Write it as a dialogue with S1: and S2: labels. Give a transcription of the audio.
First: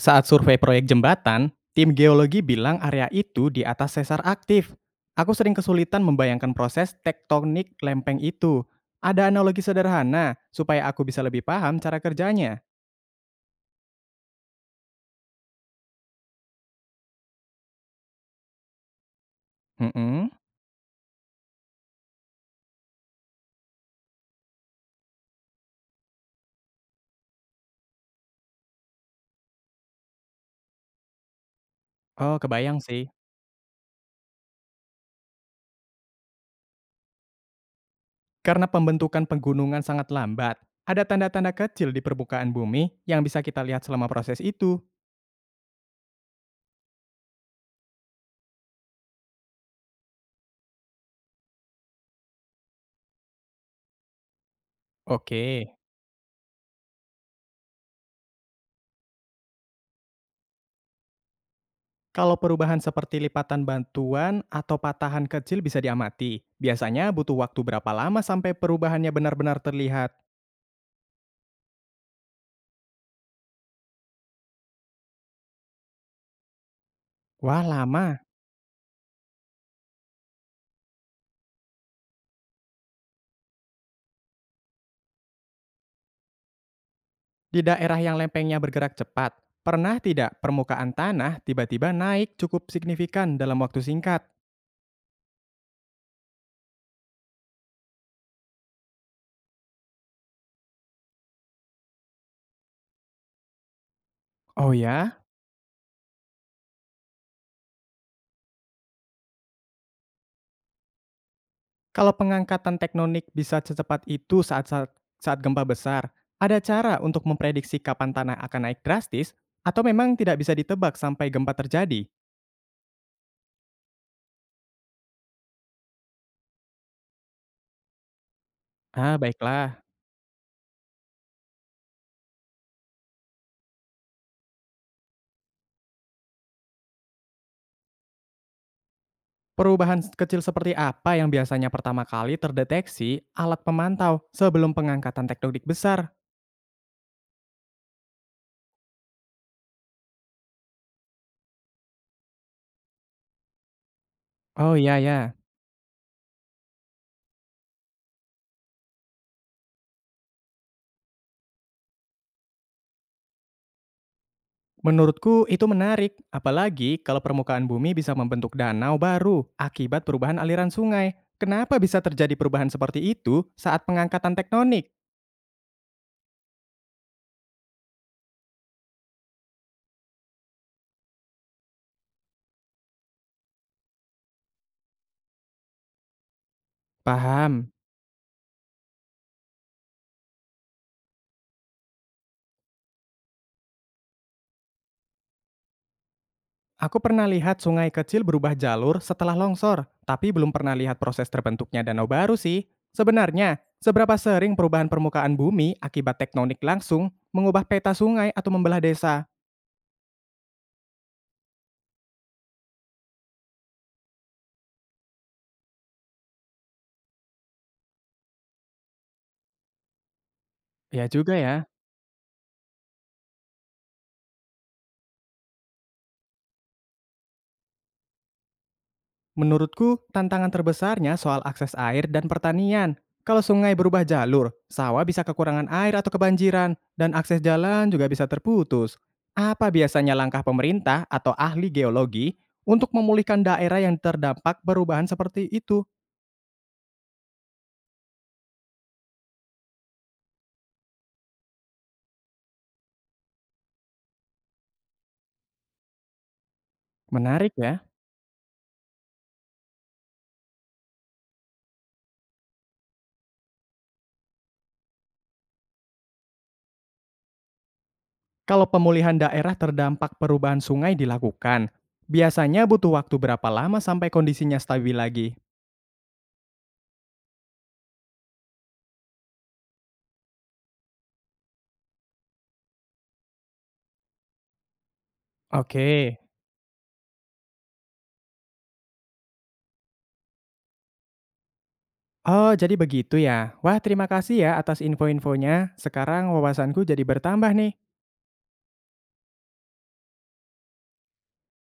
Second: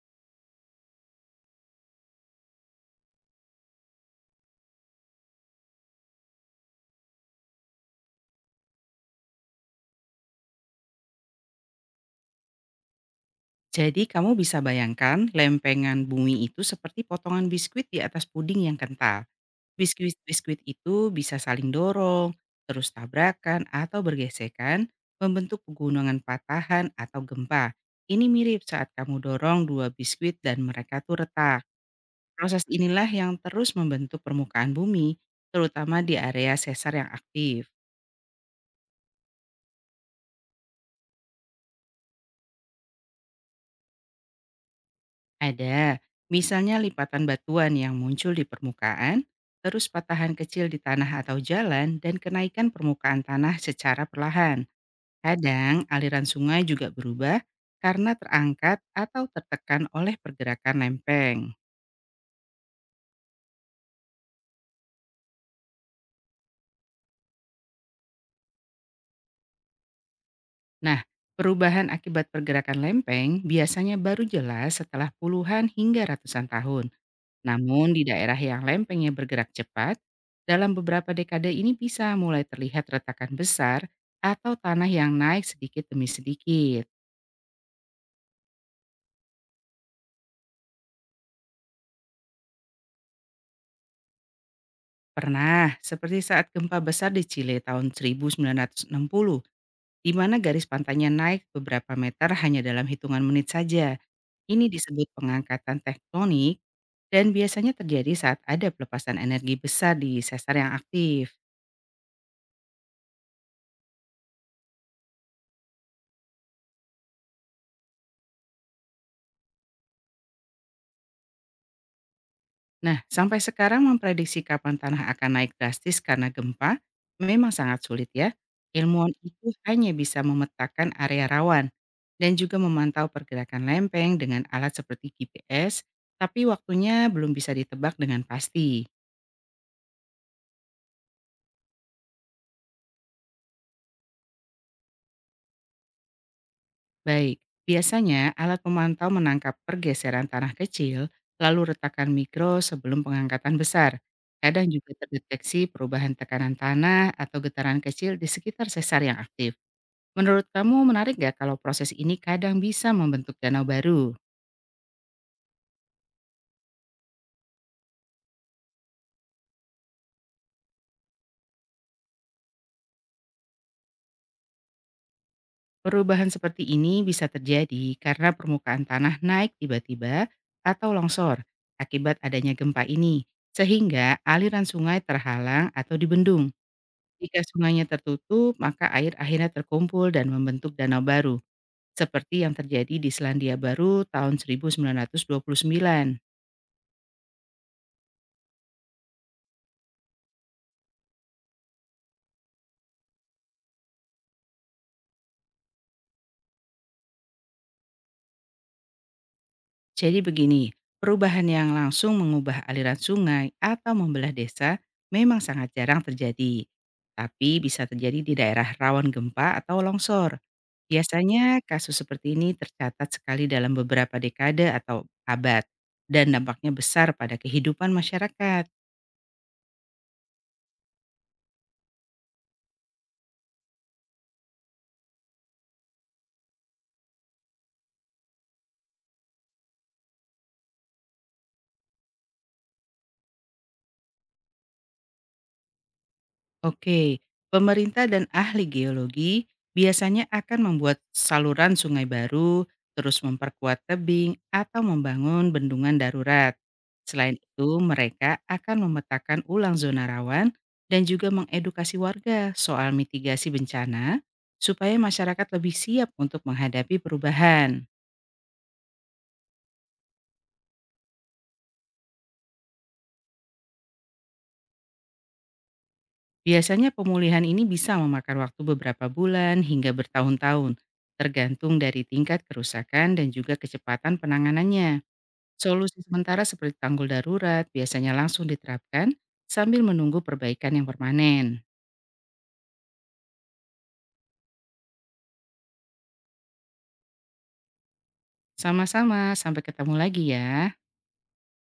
S1: Saat survei proyek jembatan, tim geologi bilang area itu di atas sesar aktif. Aku sering kesulitan membayangkan proses tektonik lempeng itu. Ada analogi sederhana supaya aku bisa lebih paham cara kerjanya.
S2: Jadi kamu bisa bayangkan lempengan bumi itu seperti potongan biskuit di atas puding yang kental.
S1: Mm-mm.
S2: Biskuit-biskuit itu bisa saling dorong, terus tabrakan atau bergesekan, membentuk pegunungan patahan atau gempa. Ini mirip saat kamu dorong dua biskuit dan mereka tuh retak.
S1: Oh,
S2: Proses
S1: kebayang sih.
S2: inilah yang terus membentuk permukaan bumi, terutama di area sesar yang aktif.
S1: Karena pembentukan pegunungan sangat lambat, ada tanda-tanda kecil di permukaan bumi yang bisa kita lihat selama proses itu.
S2: Ada, misalnya lipatan batuan yang muncul di permukaan, terus patahan kecil di tanah atau jalan, dan kenaikan permukaan tanah secara perlahan.
S1: Oke.
S2: Kadang aliran sungai juga berubah karena terangkat atau tertekan oleh pergerakan lempeng.
S1: Kalau perubahan seperti lipatan bantuan atau patahan kecil bisa diamati. Biasanya butuh waktu berapa lama sampai perubahannya benar-benar terlihat?
S2: Nah, perubahan akibat pergerakan lempeng biasanya baru jelas setelah puluhan hingga ratusan tahun.
S1: Wah,
S2: Namun di
S1: lama.
S2: daerah yang lempengnya bergerak cepat, dalam beberapa dekade ini bisa mulai terlihat retakan besar atau tanah yang naik sedikit demi sedikit.
S1: Di daerah yang lempengnya bergerak cepat, pernah tidak permukaan tanah tiba-tiba naik cukup signifikan dalam waktu singkat?
S2: Pernah, seperti saat gempa besar di Chile tahun 1960, di mana garis pantainya naik beberapa meter hanya dalam hitungan menit saja. Ini
S1: Oh
S2: disebut
S1: ya?
S2: pengangkatan tektonik dan biasanya terjadi saat ada pelepasan energi besar di sesar yang aktif.
S1: Kalau pengangkatan teknonik bisa secepat itu saat saat, saat gempa besar, ada cara untuk memprediksi kapan tanah akan naik drastis atau memang tidak bisa ditebak sampai gempa terjadi?
S2: Nah, sampai sekarang memprediksi kapan tanah akan naik drastis karena gempa memang sangat sulit ya. Ilmuwan
S1: Ah,
S2: itu
S1: baiklah.
S2: hanya bisa memetakan area rawan dan juga memantau pergerakan lempeng dengan alat seperti GPS, tapi waktunya belum bisa ditebak dengan pasti.
S1: Perubahan kecil seperti apa yang biasanya pertama kali terdeteksi alat pemantau sebelum pengangkatan tektonik besar?
S2: Baik, biasanya alat pemantau menangkap pergeseran tanah kecil, lalu retakan mikro sebelum pengangkatan besar. Kadang
S1: Oh
S2: juga
S1: iya ya.
S2: terdeteksi perubahan tekanan tanah atau getaran kecil di sekitar sesar yang aktif. Menurut kamu menarik nggak kalau proses ini kadang bisa membentuk danau baru?
S1: Menurutku itu menarik, apalagi kalau permukaan bumi bisa membentuk danau baru akibat perubahan aliran sungai. Kenapa bisa terjadi perubahan seperti itu saat pengangkatan tektonik?
S2: Perubahan seperti ini bisa terjadi karena permukaan tanah naik tiba-tiba atau longsor akibat adanya gempa ini, sehingga aliran sungai terhalang atau dibendung. Jika
S1: Paham.
S2: sungainya tertutup, maka air akhirnya terkumpul dan membentuk danau baru, seperti yang terjadi di Selandia Baru tahun 1929.
S1: Aku pernah lihat sungai kecil berubah jalur setelah longsor, tapi belum pernah lihat proses terbentuknya danau baru sih. Sebenarnya, seberapa sering perubahan permukaan bumi akibat tektonik langsung mengubah peta sungai atau membelah desa?
S2: Jadi begini, perubahan yang langsung mengubah aliran sungai atau membelah desa memang sangat jarang terjadi. Tapi bisa terjadi di daerah rawan gempa atau longsor.
S1: Ya juga ya.
S2: Biasanya kasus seperti ini tercatat sekali dalam beberapa dekade atau abad dan dampaknya besar pada kehidupan masyarakat.
S1: Menurutku, tantangan terbesarnya soal akses air dan pertanian. Kalau sungai berubah jalur, sawah bisa kekurangan air atau kebanjiran, dan akses jalan juga bisa terputus. Apa biasanya langkah pemerintah atau ahli geologi untuk memulihkan daerah yang terdampak perubahan seperti itu?
S2: Oke, pemerintah dan ahli geologi biasanya akan membuat saluran sungai baru, terus memperkuat tebing, atau membangun bendungan darurat. Selain
S1: Menarik
S2: itu,
S1: ya.
S2: mereka akan memetakan ulang zona rawan dan juga mengedukasi warga soal mitigasi bencana, supaya masyarakat lebih siap untuk menghadapi perubahan.
S1: Kalau pemulihan daerah terdampak perubahan sungai dilakukan, biasanya butuh waktu berapa lama sampai kondisinya stabil lagi?
S2: Biasanya pemulihan ini bisa memakan waktu beberapa bulan hingga bertahun-tahun, tergantung dari tingkat kerusakan dan juga kecepatan penanganannya. Solusi
S1: Oke.
S2: sementara seperti tanggul darurat biasanya langsung diterapkan sambil menunggu perbaikan yang permanen.
S1: Oh, jadi begitu ya. Wah, terima kasih ya atas info-infonya. Sekarang wawasanku jadi bertambah nih.
S2: Sama-sama, sampai ketemu lagi ya.